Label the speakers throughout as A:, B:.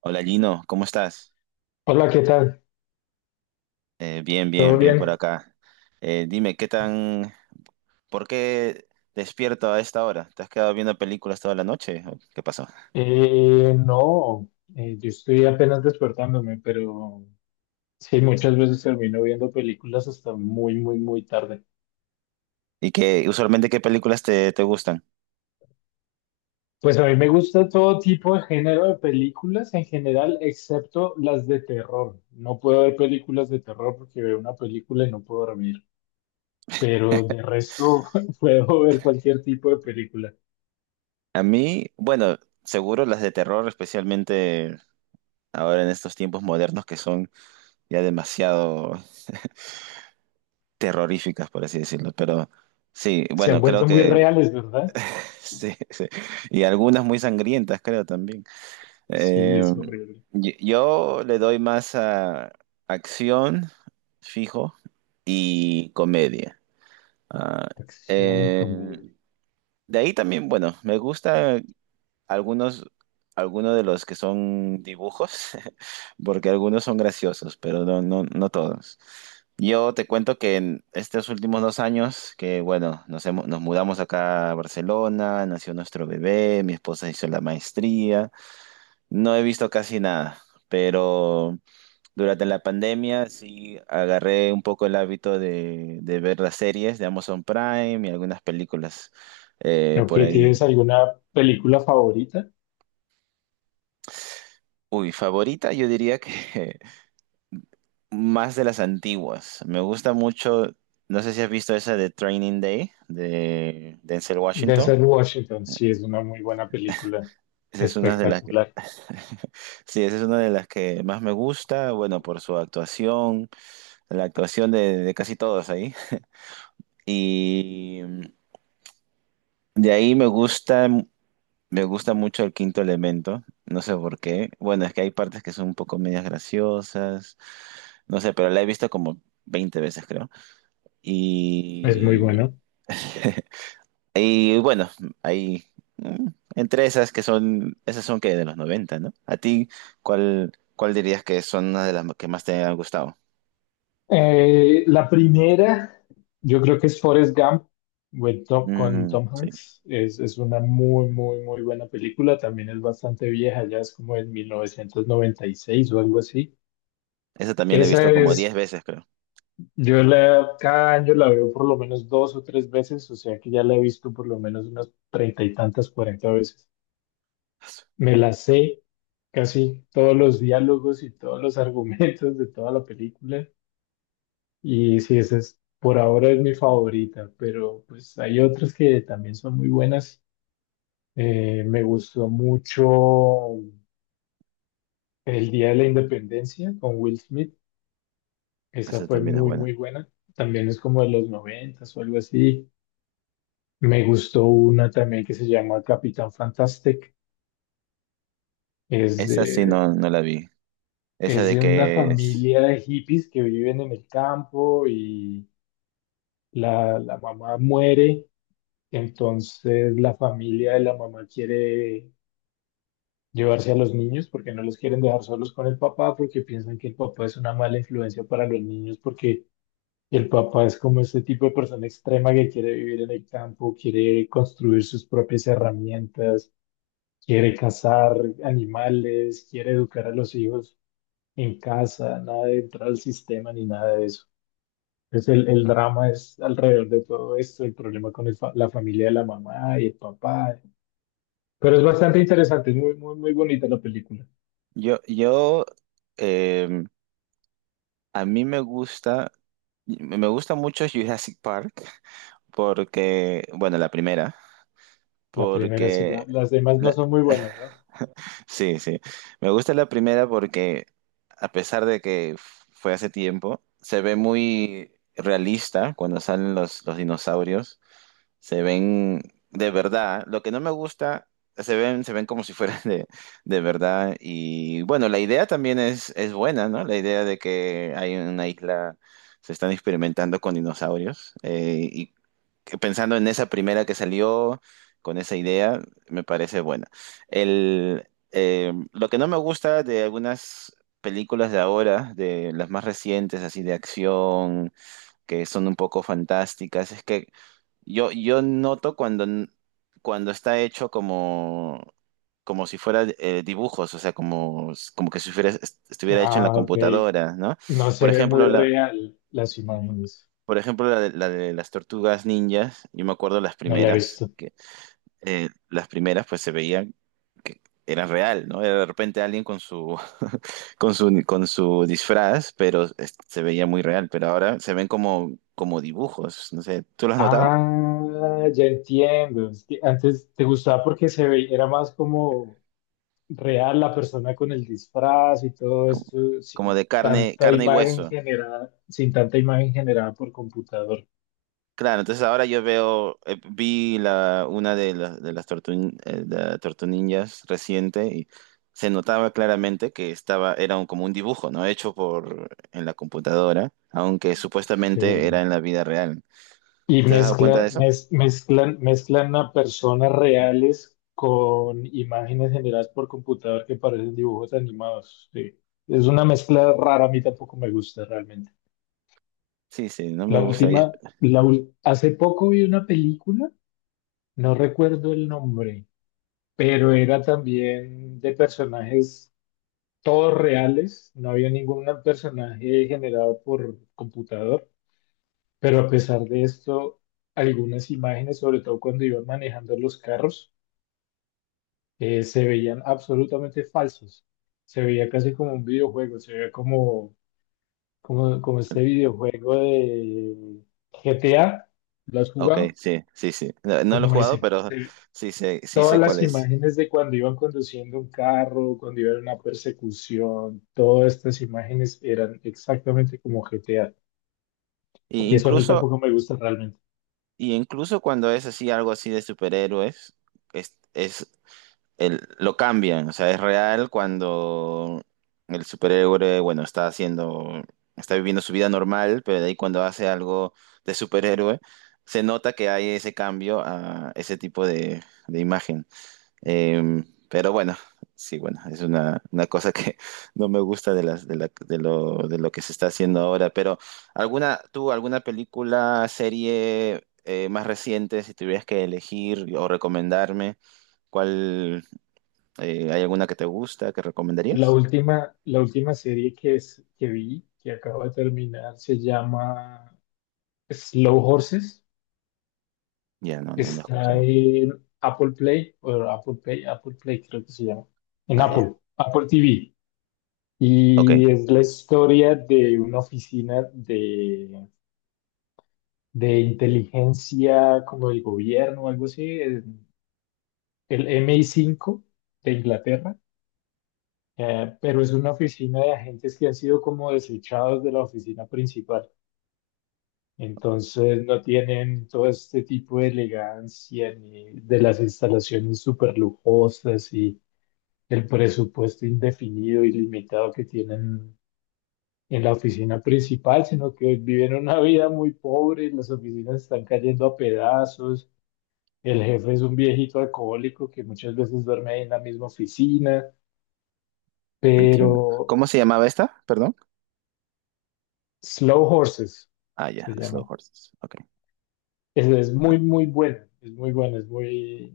A: Hola Gino, ¿cómo estás?
B: Hola, ¿qué tal?
A: Bien,
B: ¿Todo
A: bien, bien por
B: bien?
A: acá. Dime, ¿por qué despierto a esta hora? ¿Te has quedado viendo películas toda la noche? ¿O qué pasó?
B: No, yo estoy apenas despertándome, pero sí, muchas veces termino viendo películas hasta muy, muy, muy tarde.
A: ¿Y qué, usualmente qué películas te gustan?
B: Pues a mí me gusta todo tipo de género de películas en general, excepto las de terror. No puedo ver películas de terror porque veo una película y no puedo dormir, pero de resto puedo ver cualquier tipo de película.
A: A mí, bueno, seguro las de terror, especialmente ahora en estos tiempos modernos que son ya demasiado terroríficas, por así decirlo. Pero sí,
B: Se
A: bueno,
B: han
A: creo
B: vuelto muy
A: que
B: reales, ¿verdad?
A: sí, sí. Y algunas muy sangrientas, creo también.
B: Sí,
A: Eh,
B: es horrible.
A: yo le doy más a acción, fijo, y comedia. Ah,
B: Acción y
A: eh,
B: comedia.
A: de ahí también, bueno, me gusta algunos, algunos de los que son dibujos, porque algunos son graciosos, pero no, no, no todos. Yo te cuento que en estos últimos 2 años, que bueno, nos mudamos acá a Barcelona, nació nuestro bebé, mi esposa hizo la maestría. No he visto casi nada, pero durante la pandemia sí agarré un poco el hábito de ver las series de Amazon Prime y algunas películas
B: Ok,
A: por ahí.
B: ¿tienes alguna película favorita?
A: Uy, favorita, yo diría que más de las antiguas. Me gusta mucho, no sé si has visto esa de Training Day de Denzel Washington.
B: Denzel Washington, sí, es una muy buena película,
A: Esa es una de las que,
B: espectacular,
A: sí, esa es una de las que más me gusta, bueno, por su actuación, la actuación de casi todos ahí. Y de ahí me gusta mucho El Quinto Elemento, no sé por qué. Bueno, es que hay partes que son un poco medias graciosas, no sé, pero la he visto como 20 veces, creo.
B: es muy
A: Y,
B: bueno.
A: y bueno, hay mm, entre esas que son, esas son que de los noventa, ¿no? ¿A ti cuál dirías que son una de las que más te han gustado?
B: La primera, yo creo que es Forrest Gump con
A: Mm,
B: Tom
A: sí,
B: Hanks, es una muy, muy, muy buena película, también es bastante vieja, ya es como en 1996 o algo así.
A: esa también la he
B: Esa
A: visto como 10
B: es,
A: veces, creo.
B: cada año la veo por lo menos dos o tres veces, o sea que ya la he visto por lo menos unas treinta y tantas, 40 veces. Me la sé casi todos los diálogos y todos los argumentos de toda la película. Y sí, esa es, por ahora es mi favorita, pero pues hay otras que también son muy buenas. Me gustó mucho El Día de la Independencia con Will Smith. Esa
A: Esa
B: fue
A: también es
B: muy,
A: buena.
B: muy buena. También es como de los noventas o algo así. Me gustó una también que se llama Capitán Fantastic. Es
A: Esa sí no,
B: de
A: no la vi. Esa
B: Es
A: de
B: de una
A: que es.
B: familia de hippies que viven en el campo y la mamá muere, entonces la familia de la mamá quiere llevarse a los niños porque no los quieren dejar solos con el papá porque piensan que el papá es una mala influencia para los niños porque el papá es como este tipo de persona extrema que quiere vivir en el campo, quiere construir sus propias herramientas, quiere cazar animales, quiere educar a los hijos en casa, nada de entrar al sistema ni nada de eso. Entonces el drama es alrededor de todo esto, el problema con la familia de la mamá y el papá. Pero es bastante interesante, es muy, muy, muy bonita la película.
A: Yo, yo, em, a mí me gusta mucho Jurassic Park porque, bueno, la primera,
B: La primera, sí,
A: porque,
B: las demás no
A: la-
B: son muy buenas, ¿no?
A: sí, sí, me gusta la primera porque a pesar de que fue hace tiempo, se ve muy realista cuando salen los dinosaurios. Se ven de verdad. Lo que no me gusta, se ven como si fueran de verdad. Y bueno, la idea también es buena, ¿no? La idea de que hay una isla, se están experimentando con dinosaurios, y que pensando en esa primera que salió, con esa idea, me parece buena. Lo que no me gusta de algunas películas de ahora, de las más recientes, así de acción, que son un poco fantásticas. Es que yo noto cuando está hecho como si fuera dibujos, o sea, como, como que si fuera- estuviera hecho en la
B: Ah, ok.
A: computadora, ¿no?
B: No se
A: Por
B: ve muy
A: ejemplo, la,
B: real las imágenes.
A: por ejemplo, la de las tortugas ninjas, yo me acuerdo las
B: No la he
A: primeras,
B: visto.
A: que las primeras pues se veían que eran real, ¿no? Era de repente alguien con su disfraz, pero se veía muy real, pero ahora se ven como, como dibujos, no sé, ¿tú lo has notado?
B: Ah, ya entiendo. Es que antes te gustaba porque se veía, era más como real la persona con el disfraz y todo
A: Como,
B: esto,
A: como
B: sin
A: de carne,
B: tanta
A: carne y
B: imagen
A: hueso.
B: generada, sin tanta imagen generada por computador.
A: Claro, entonces ahora yo veo, vi la, una de las tortu, de la Tortu Ninjas reciente, y se notaba claramente que estaba, como un dibujo, ¿no? Hecho por, en la computadora, aunque supuestamente era
B: Sí.
A: en la vida real.
B: Y
A: ¿Te has dado cuenta de
B: mezclan,
A: eso?
B: mez- mezclan, mezclan a personas reales con imágenes generadas por computador que parecen dibujos animados. Sí. Es una mezcla rara, a mí tampoco me gusta realmente.
A: Sí, sí, no me
B: La
A: gusta.
B: última, la, ul- hace poco vi una película, no recuerdo el nombre, pero era también de personajes todos reales, no había ningún personaje generado por computador. Pero a pesar de esto, algunas imágenes, sobre todo cuando iban manejando los carros, se veían absolutamente falsos. Se veía casi como un videojuego, se veía como, como, como este videojuego de GTA. ¿Lo has
A: Ok,
B: jugado?
A: sí, sí, sí. No, no lo he
B: Como
A: jugado,
B: ese.
A: pero sí sé, sí
B: Todas
A: sé cuál
B: las
A: es.
B: imágenes de cuando iban conduciendo un carro, cuando iban en una persecución, todas estas imágenes eran exactamente como GTA.
A: Y
B: Y eso a mí
A: incluso,
B: tampoco me gusta realmente.
A: y incluso cuando es así, algo así de superhéroes, es, es lo cambian. O sea, es real cuando el superhéroe, bueno, está haciendo, está viviendo su vida normal, pero de ahí cuando hace algo de superhéroe, se nota que hay ese cambio a ese tipo de imagen. Eh, pero bueno, sí, bueno, es una cosa que no me gusta de las, de lo que se está haciendo ahora. Pero alguna, tú, alguna película, serie más reciente, si tuvieras que elegir o recomendarme, ¿cuál, ¿hay alguna que te gusta, que
B: La
A: recomendarías?
B: última, la última serie que vi, que acabo de terminar, se llama Slow Horses.
A: Ya, no, no, no he
B: Está
A: escuchado.
B: en Apple Play, o Apple Play, Apple Play creo que se llama. En
A: Ah, ya.
B: Apple TV.
A: Ok,
B: Y es la historia de una oficina de inteligencia como del gobierno o algo así, en el MI5 de Inglaterra. Pero es una oficina de agentes que han sido como desechados de la oficina principal. Entonces no tienen todo este tipo de elegancia ni de las instalaciones súper lujosas y el presupuesto indefinido y limitado que tienen en la oficina principal, sino que viven una vida muy pobre, las oficinas están cayendo a pedazos, el jefe es un viejito alcohólico que muchas veces duerme ahí en la misma oficina,
A: entiendo.
B: pero
A: ¿Cómo se llamaba esta? Perdón.
B: Slow Horses
A: Ah,
B: se
A: ya, Slow
B: llama.
A: Horses. Ok.
B: Es muy,
A: Ok.
B: muy buena, es muy buena, es muy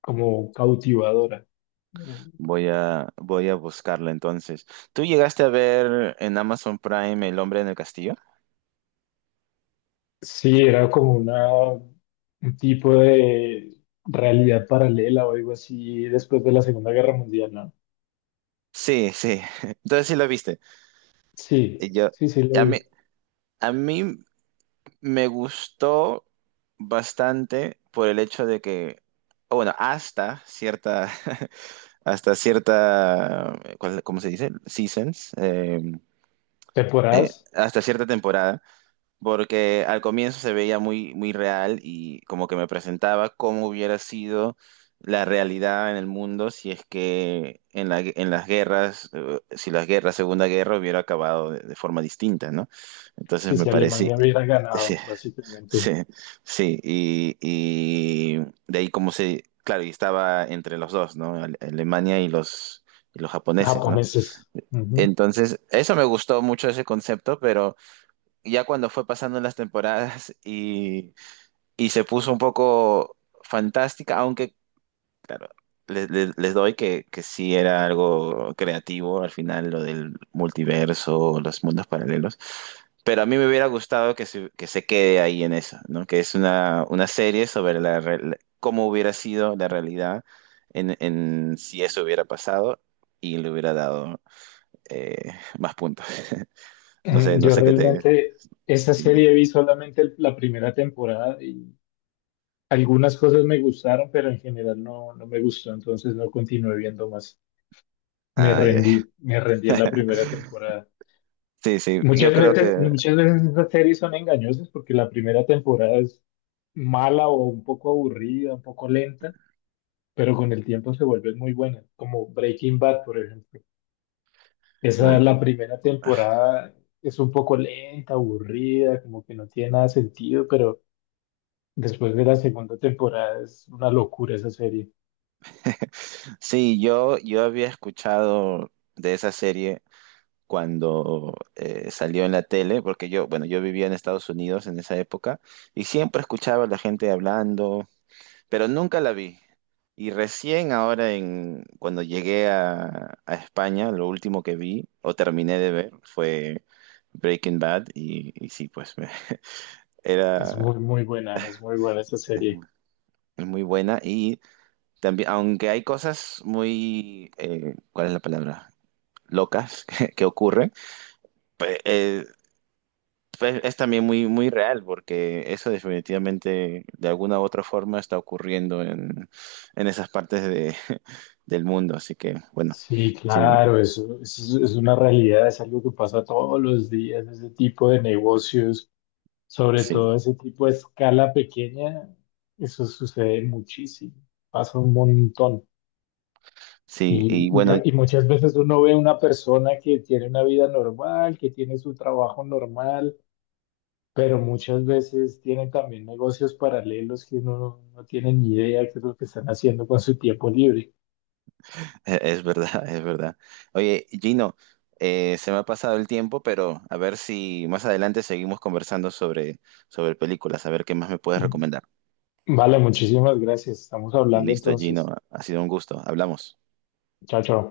B: como cautivadora. Eh,
A: Voy a buscarla entonces. ¿Tú llegaste a ver en Amazon Prime El Hombre en el Castillo?
B: Sí, era como una, un tipo de realidad paralela o algo así después de la Segunda Guerra Mundial, ¿no?
A: Sí, sí. Entonces sí lo viste.
B: Sí,
A: Y Yo,
B: sí, sí lo
A: a mí,
B: vi.
A: a mí me gustó bastante por el hecho de que, o bueno, hasta cierta, hasta cierta, ¿cómo se dice? Seasons,
B: Temporadas,
A: hasta cierta temporada. Porque al comienzo se veía muy, muy real y como que me presentaba cómo hubiera sido la realidad en el mundo si es que en en las guerras, si las guerras, Segunda Guerra hubiera acabado de forma distinta, ¿no? Entonces
B: sí,
A: me
B: si
A: parecía,
B: Alemania hubiera
A: sí,
B: ganado, básicamente,
A: sí, sí, y de ahí como se, claro, y estaba entre los dos, ¿no? Alemania y los, japoneses, ¿no?
B: japoneses. Ujú.
A: Entonces, eso me gustó mucho ese concepto, pero ya cuando fue pasando las temporadas y se puso un poco fantástica, aunque les doy que sí era algo creativo al final, lo del multiverso, los mundos paralelos, pero a mí me hubiera gustado que se quede ahí en eso, ¿no? Que es una serie sobre la, cómo hubiera sido la realidad en si eso hubiera pasado, y le hubiera dado eh, más puntos. No
B: Mm,
A: sé, no
B: yo
A: sé qué te...
B: realmente esa
A: si-
B: serie vi solamente la primera temporada y algunas cosas me gustaron, pero en general no, no me gustó, entonces no continué viendo más.
A: Ah, ya.
B: Me rendí en la primera temporada.
A: Sí, sí, yo creo que,
B: Muchas veces esas series son engañosas porque la primera temporada es mala o un poco aburrida, un poco lenta, pero con el tiempo se vuelven muy buenas, como Breaking Bad, por ejemplo. Esa,
A: uy,
B: la primera temporada es un poco lenta, aburrida, como que no tiene nada de sentido, pero después de la segunda temporada es una locura esa serie.
A: sí, yo había escuchado de esa serie cuando salió en la tele, porque yo, bueno, yo vivía en Estados Unidos en esa época y siempre escuchaba a la gente hablando, pero nunca la vi. Y recién ahora, cuando llegué a España, lo último que vi o terminé de ver fue Breaking Bad y sí, pues
B: Es
A: era
B: muy, muy buena, es muy buena esa serie.
A: es muy buena. Y también, aunque hay cosas muy, ¿cuál es la palabra? Locas que ocurren, pe- eh, es también muy, muy real porque eso definitivamente de alguna u otra forma está ocurriendo en esas partes de, del mundo. Así que, bueno,
B: Sí,
A: sí,
B: claro, eso es una realidad, es algo que pasa todos los días, ese tipo de negocios. Sobre
A: sí,
B: todo ese tipo de escala pequeña, eso sucede muchísimo, pasa un montón.
A: sí,
B: Y,
A: y bueno,
B: y muchas veces uno ve una persona que tiene una vida normal, que tiene su trabajo normal, pero muchas veces tienen también negocios paralelos que uno no tiene ni idea qué es lo que están haciendo con su tiempo libre.
A: es verdad, es verdad. Oye, Gino, se me ha pasado el tiempo, pero a ver si más adelante seguimos conversando sobre películas, a ver qué más me puedes recomendar.
B: Vale, muchísimas gracias. Estamos hablando
A: Listo, Gino.
B: entonces.
A: Ha sido un gusto. Hablamos.
B: Chao, chao.